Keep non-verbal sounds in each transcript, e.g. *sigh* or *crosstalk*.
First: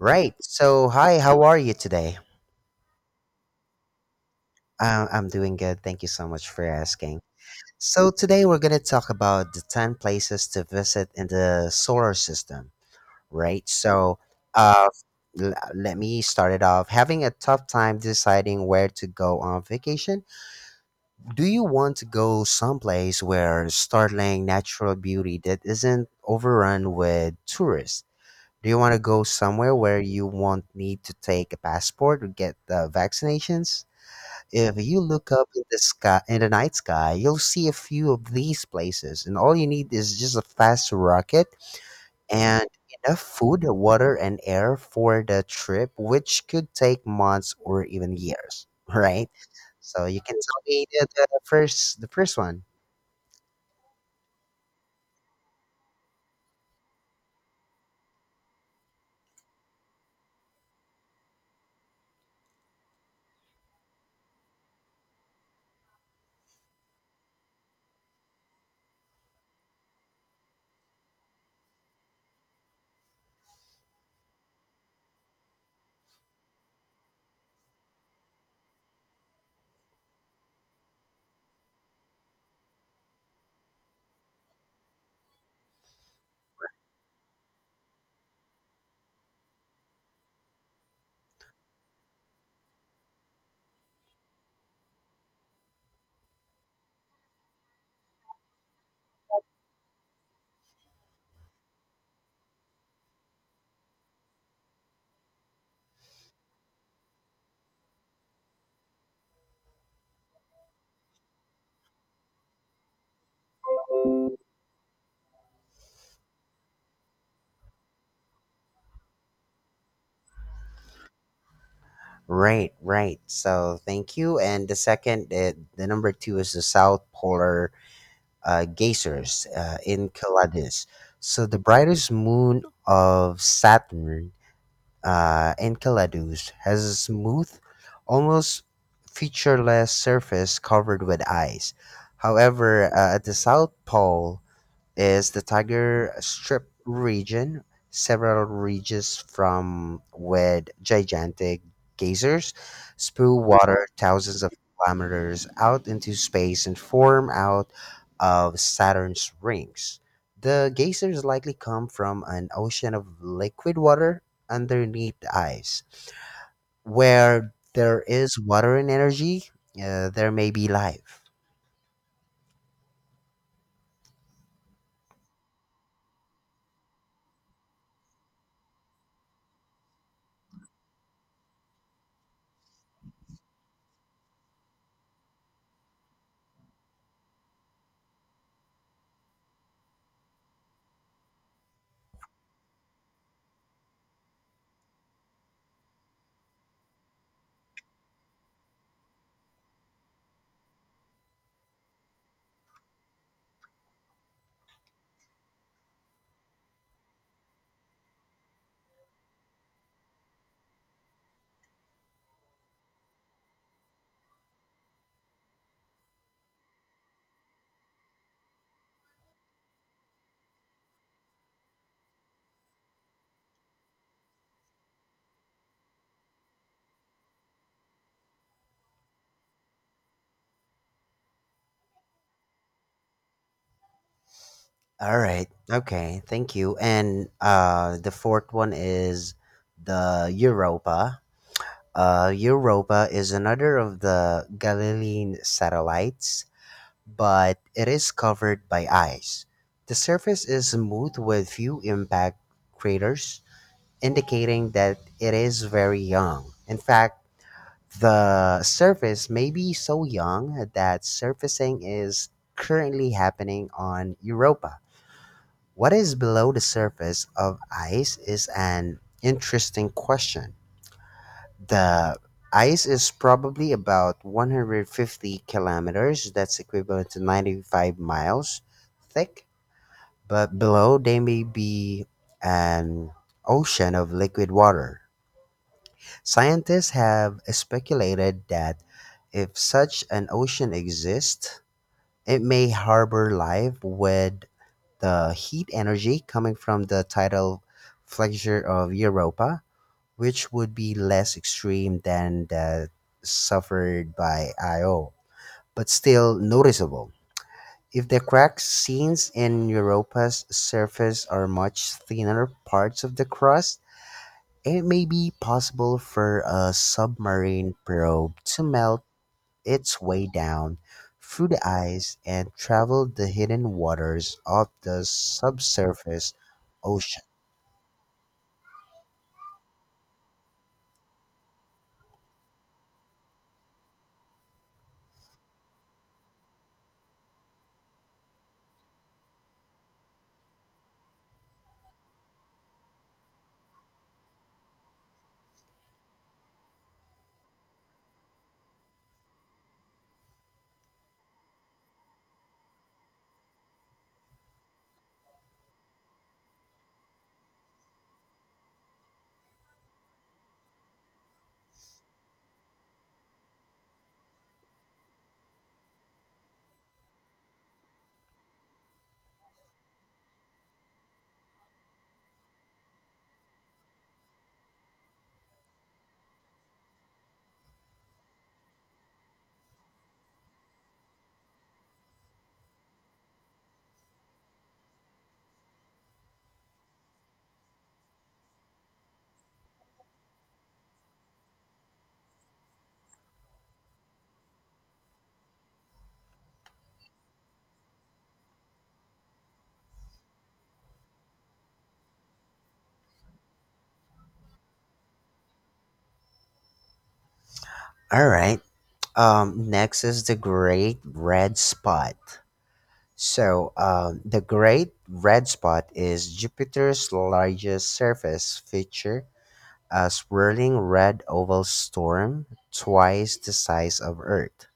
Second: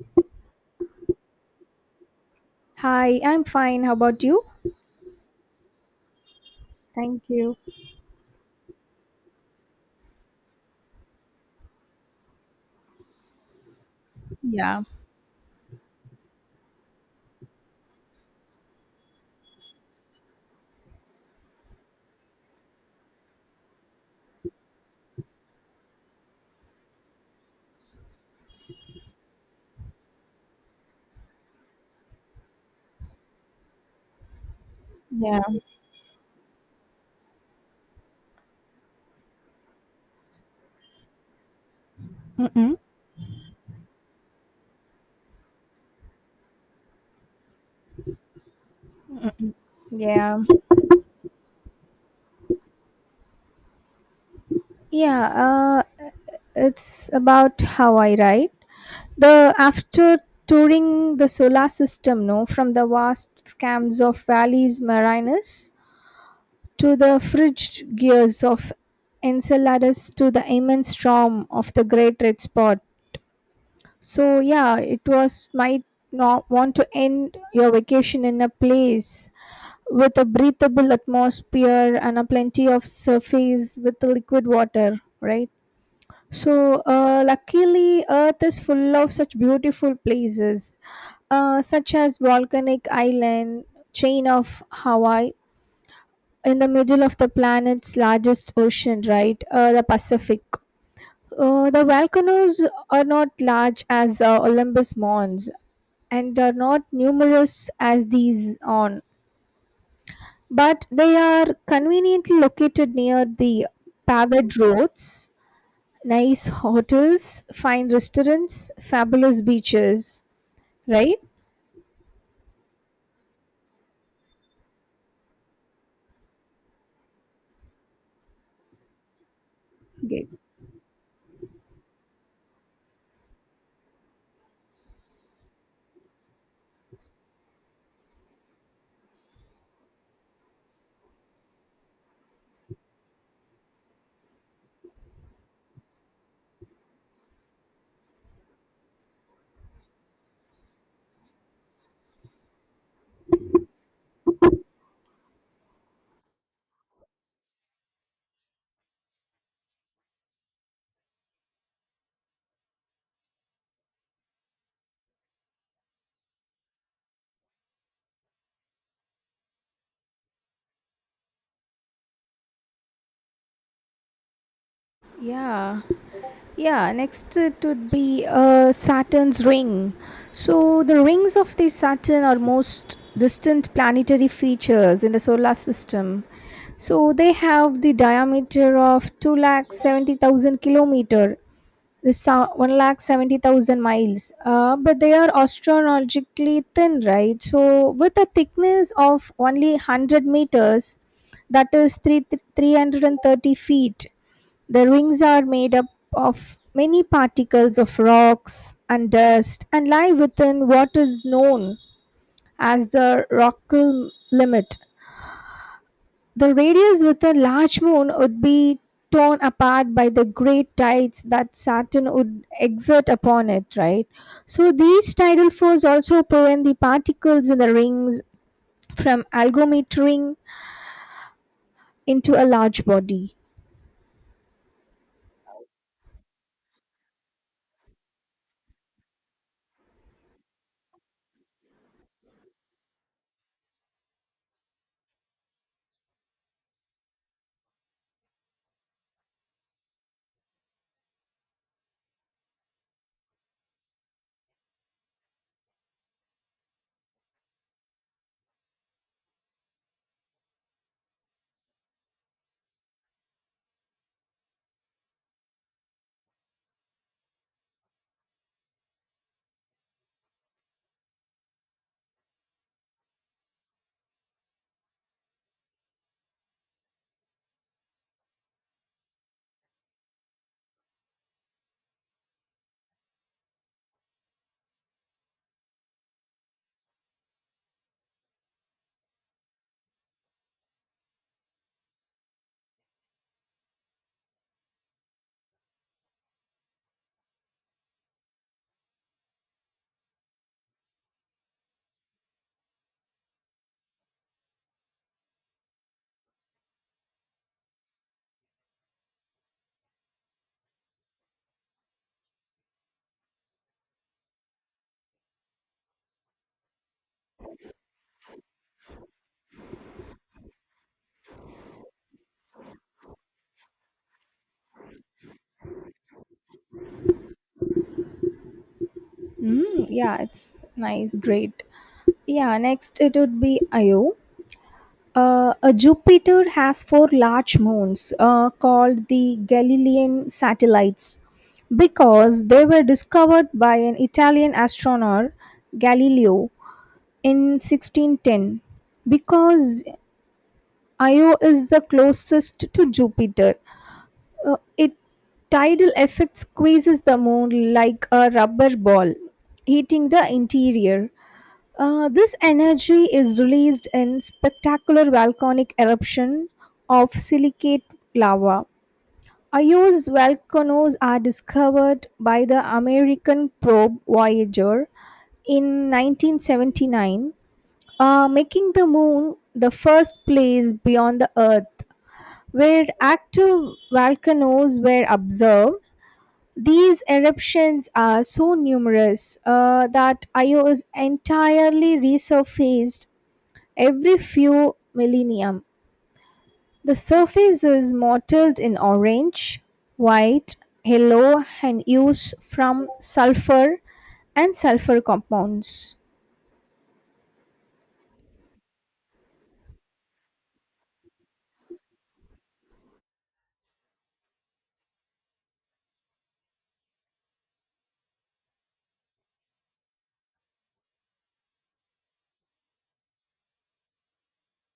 Right. So, hi, how are you today? Hi, I'm fine. How about you? I'm doing good. Thank you so much for asking. Thank you. So, today we're going to talk about the 10 places to visit in the solar system, right? Yeah. uh, Let me start it off. Having a tough time deciding where to go on vacation? Do you want to go someplace where startling natural beauty that isn't overrun with tourists? Do you want to go somewhere where you won't need to take a passport or get the vaccinations? If you look Yeah. up in the sky in the night sky, you'll see a few of these places, and all you need is just a fast rocket and Mm-mm. enough food, water, and air for the trip, which could take months or even years. *laughs* Right? Mm-mm. So you can Yeah. tell me the first one. Yeah, uh, it's about how I write. The after touring the solar system, no, from the vast scams of valleys Marinus to the frigid gears of Enceladus to the immense storm of the Great Red Spot. So yeah, it was might not want to end your vacation in a place with a breathable atmosphere and a plenty of surface with the liquid water, right? So luckily earth is full of such beautiful places, such as volcanic island chain of hawaii in the middle of the planet's largest ocean, right? The pacific. The volcanoes are not large as olympus mons and are not numerous as these on, but they are conveniently located near the paved roads, nice hotels, fine restaurants, fabulous beaches, right? Right, right. So thank you. And the second, the number two is the South Polar geysers in Yes. Calades. So the brightest moon of Saturn, Enceladus, has a smooth, almost featureless surface covered with ice. However, at the South Pole, is the Tiger Strip region, several ridges from with gigantic geysers spew water thousands of kilometers out into space and form out of Saturn's rings. The geysers likely come from an ocean of liquid water underneath the ice. Where there is water and energy, there may be life. Yeah, yeah. Next, it would be Saturn's ring. So, the rings of the Saturn are most distant planetary features in the solar system. So, they have the diameter of two lakh seventy thousand kilometer. One lakh seventy thousand miles. But they are astronomically thin, right? So with a thickness of only 100 meters, that is three hundred and thirty feet. The rings are made up of many particles of rocks and dust and lie within what is known as the rockal limit. The radius with a large moon would be torn apart by the great tides that Saturn would exert upon it, right? So these tidal forces also prevent the particles in the rings from algometering into a large body. All right. Okay. Thank you. And the fourth one is the Europa. Europa is another of the Galilean satellites, but it is covered by ice. The surface is smooth with few impact craters, indicating that it is very young. In fact, the surface may be so young that surfacing is currently happening on Europa. What is below the surface of ice is an interesting question. The ice is probably about 150 kilometers, that's equivalent to 95 miles thick, but below there may be an ocean of liquid water. Scientists have speculated that if such an ocean exists, it may harbor life with the heat energy coming from the tidal flexure of Europa, which would be less extreme than that suffered by Io, but still noticeable. If the cracks seen in Europa's surface are much thinner parts of the crust, it may be possible for a submarine probe to melt its way down through the ice and traveled the hidden waters of the subsurface ocean. Mm, yeah, it's nice, great. Yeah, next it would be Io. Jupiter has four large moons called the Galilean satellites because they were discovered by an Italian astronomer Galileo in 1610. Because Io is the closest to Jupiter, its tidal effect squeezes the moon like a rubber ball, heating the interior. This energy is released in spectacular volcanic eruption of silicate lava. Io's volcanoes are discovered by the American probe Voyager in 1979, making the moon the first place beyond the Earth where active volcanoes were observed. These eruptions are so numerous that Io is entirely resurfaced every few millennium. The surface is mottled in orange, white, yellow, and used from sulfur and sulfur compounds. All right. Next is the Great Red Spot. The Great Red Spot is Jupiter's largest surface feature, a swirling red oval storm twice the size of Earth.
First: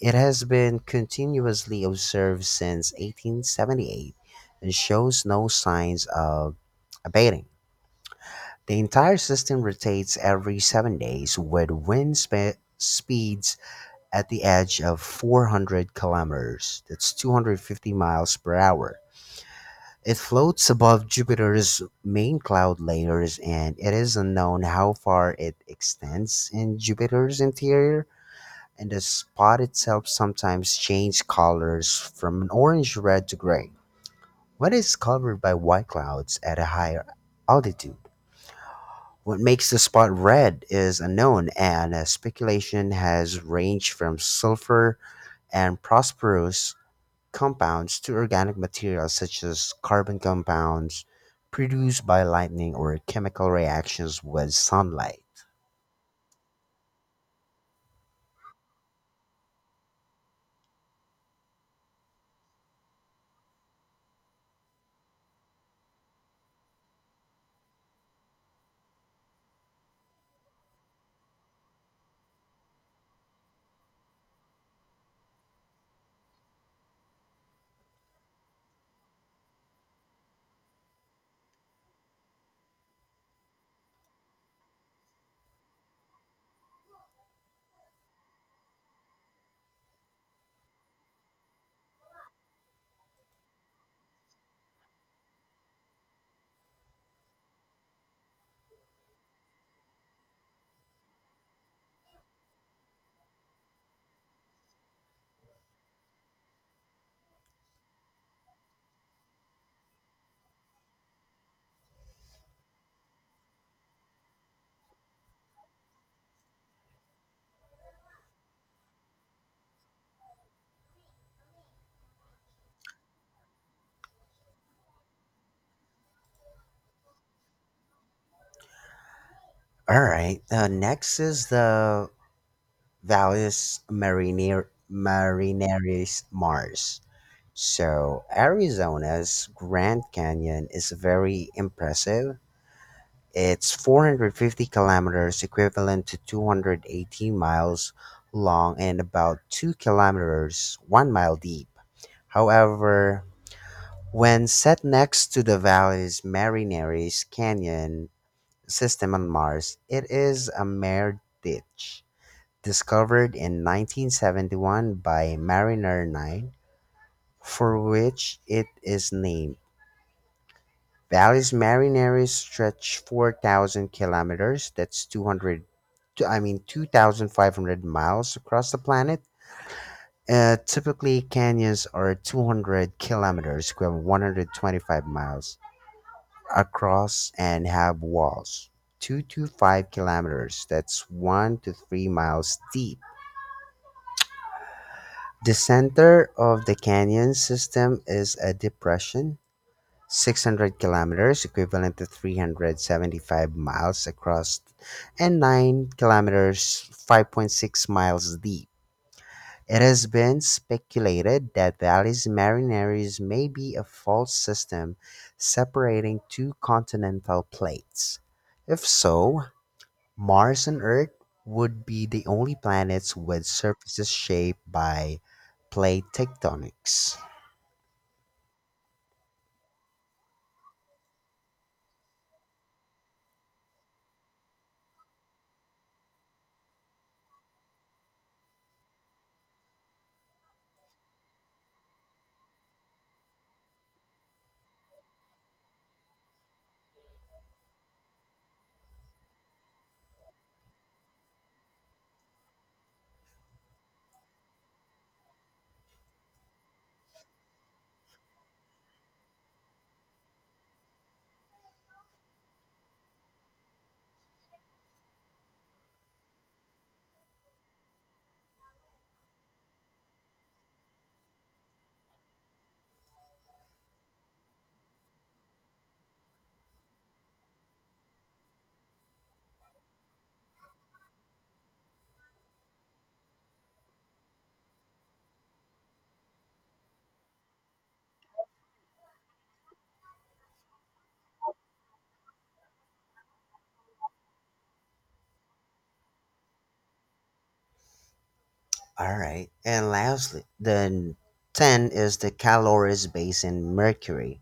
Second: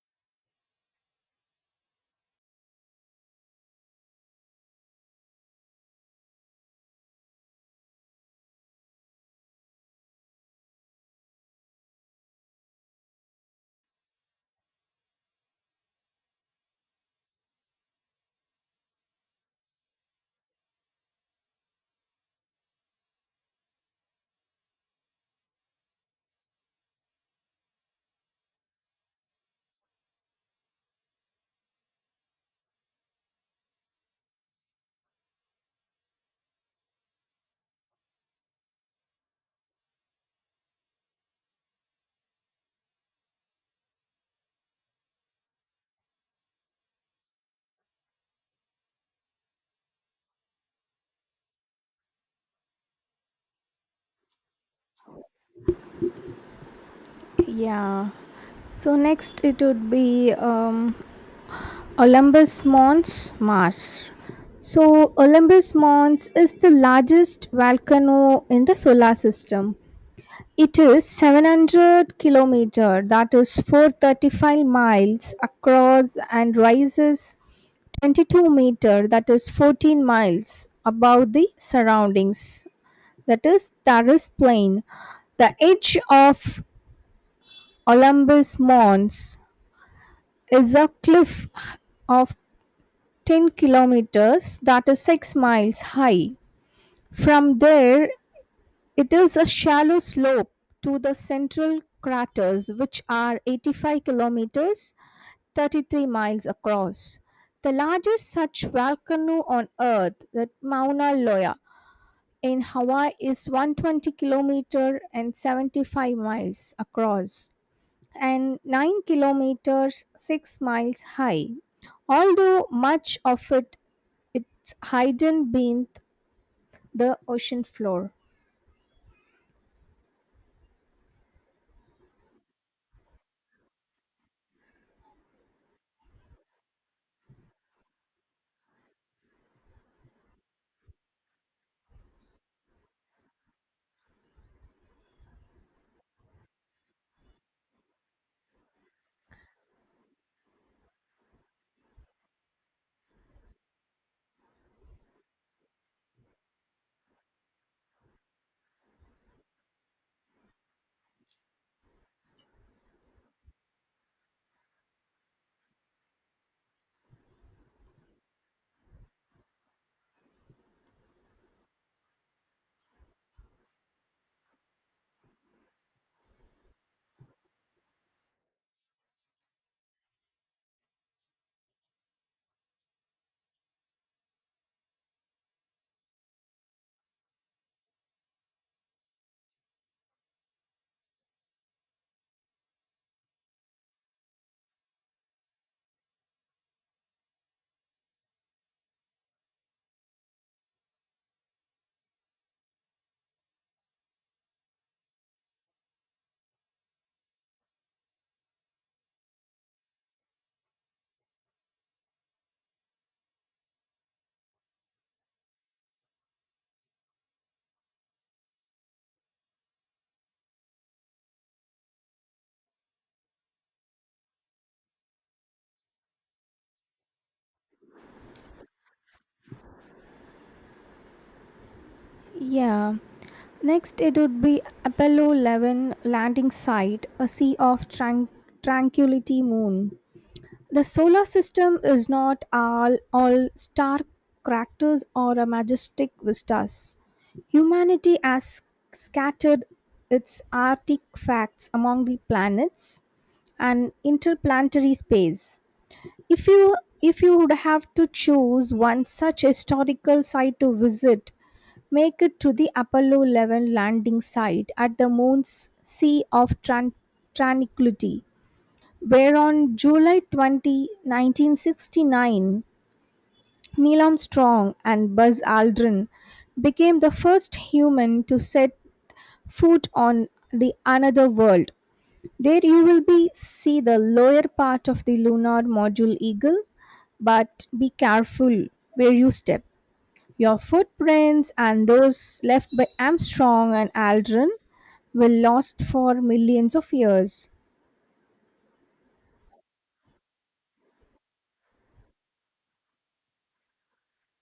It has been continuously observed since 1878 and shows no signs of abating. The entire system rotates every 7 days with speeds at the edge of 400 kilometers. That's 250 miles per hour. It floats above Jupiter's main cloud layers, and it is unknown how far it extends in Jupiter's interior, and the spot itself sometimes changes colors from an orange red to gray when it's covered by white clouds at a higher altitude. What makes the spot red is unknown, and speculation has ranged from sulfur and phosphorus compounds to organic materials such as carbon compounds produced by lightning or chemical reactions with sunlight. Yeah. So next it would be Olympus Mons, Mars. So, Olympus Mons is the largest volcano in the solar system. It is 700 kilometer, that is 435 miles across, and rises 22 meter, that is 14 miles above the surroundings, that is Taris plain. The edge of Olympus Mons is a cliff of 10 kilometers, that is 6 miles high. From there it is a shallow slope to the central craters, which are 85 kilometers (33 miles) across. The largest such volcano on Earth, the Mauna Loa in Hawaii, is 120 kilometers and 75 miles across and 9 kilometers 6 miles high, although much of it it's hidden beneath the ocean floor. All right. Next is the Marineris Mars. So Arizona's Grand Canyon is very impressive. It's 450 kilometers, equivalent to 218 miles long, and about 2 kilometers, 1 mile deep. However, when set next to the valley's Marineris Canyon system on Mars, it is a mere ditch. Discovered in 1971 by Mariner 9, for which it is named. Valles Marineris stretch 4,000 kilometers. That's 2,500 miles across the planet. Typically, canyons are 200 kilometers, equivalent 125 miles across, and have walls 2 to 5 kilometers. That's 1 to 3 miles deep. The center of the canyon system is a depression 600 kilometers, equivalent to 375 miles across, and 9 kilometers, 5.6 miles deep. It has been speculated that Valles Marineris may be a fault system separating two continental plates. If so, Mars and Earth would be the only planets with surfaces shaped by plate tectonics. Yeah. Next, it would be Apollo 11 landing site, a sea of tranquility moon. The solar system is not all star craters or a majestic vistas. Humanity has scattered its artifacts among the planets and interplanetary space. If you if you would have to choose one such historical site to visit, make it to the Apollo 11 landing site at the moon's Sea of Tranquility, where on July 20, 1969, Neil Armstrong and Buzz Aldrin became the first human to set foot on the another world. There you will be see the lower part of the lunar module Eagle, but be careful where you step. Your footprints and those left by Armstrong and Aldrin will last for millions of years. All right. And lastly, the 10 is the calories based in Mercury.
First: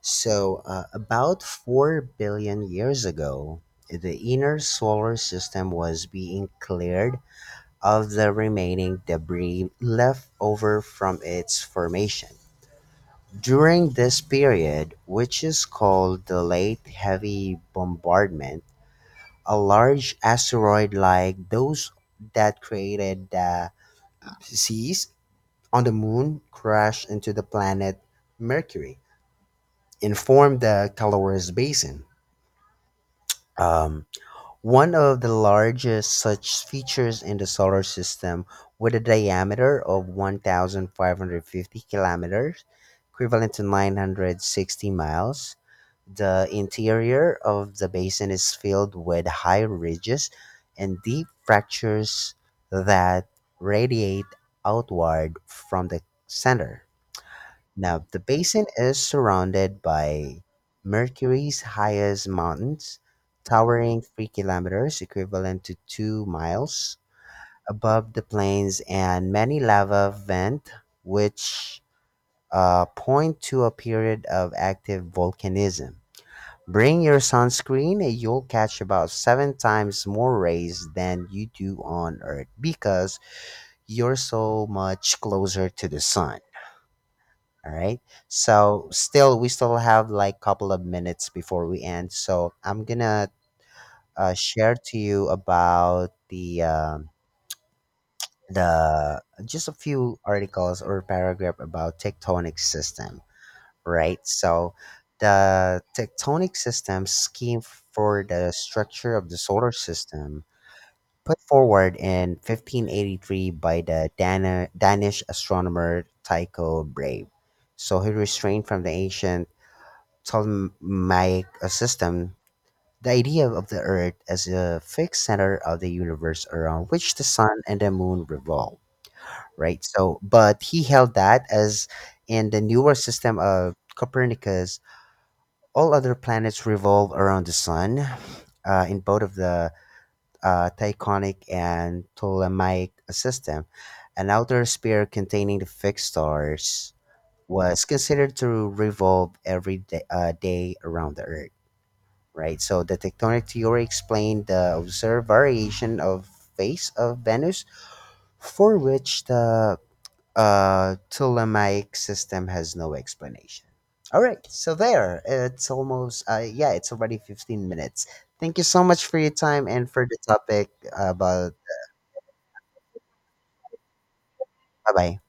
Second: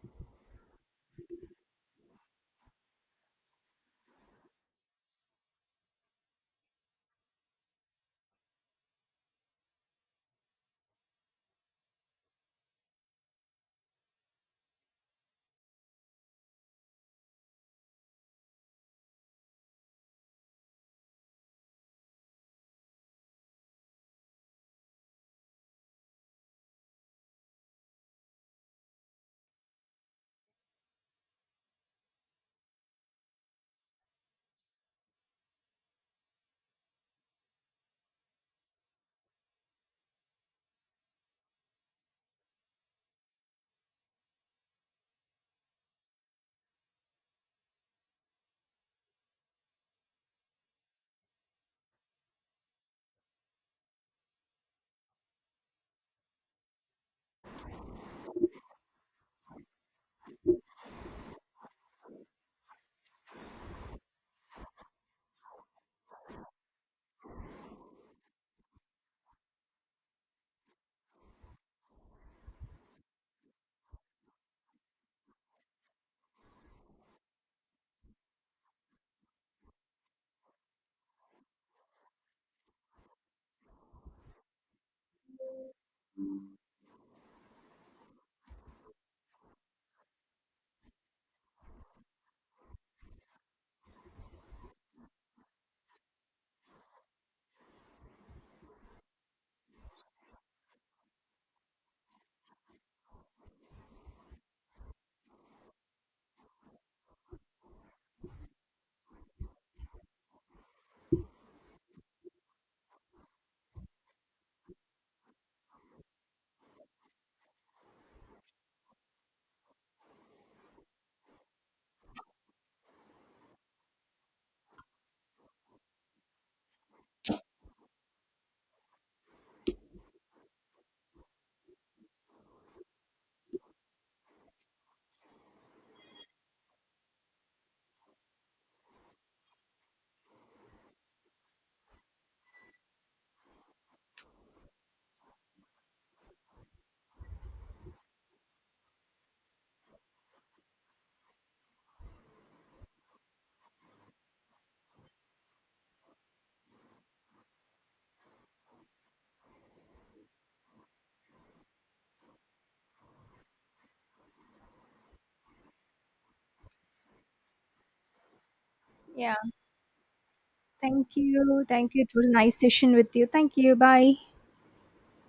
So, about 4 billion years ago, the inner solar system was being cleared of the remaining debris left over from its formation. During this period, which is called the late heavy bombardment, a large asteroid like those that created the seas on the moon crashed into the planet Mercury and formed the Caloris Basin, um, one of the largest such features in the solar system, with a diameter of 1,550 kilometers, equivalent to 960 miles. The interior of the basin is filled with high ridges and deep fractures that radiate outward from the center. Now, the basin is surrounded by Mercury's highest mountains, towering 3 kilometers, equivalent to 2 miles, above the plains, and many lava vents, which point to a period of active volcanism. Bring your sunscreen, and you'll catch about seven times more rays than you do on Earth because you're so much closer to the sun. All right. So still, we still have like couple of minutes before we end. So I'm gonna share to you about the just a few articles or paragraph about tectonic system. Right. So the tectonic system scheme for the structure of the solar system put forward in 1583 by the Danish astronomer Tycho Brahe. So he restrained from the ancient ptolemaic system, the idea of the Earth as a fixed center of the universe around which the sun and the moon revolve, right? So, but he held that as in the newer system of Copernicus, all other planets revolve around the sun in both of the Tychonic and Ptolemaic system. An outer sphere containing the fixed stars was considered to revolve every day around the Earth. Right. So the tectonic theory explained the observed variation of phase of Venus, for which the Ptolemaic system has no explanation. All right. So there, it's almost it's already 15 minutes. Thank you so much for your Yeah, time and for the topic thank about. you. Thank you. It was a nice session with you. Thank you. Bye. Bye bye.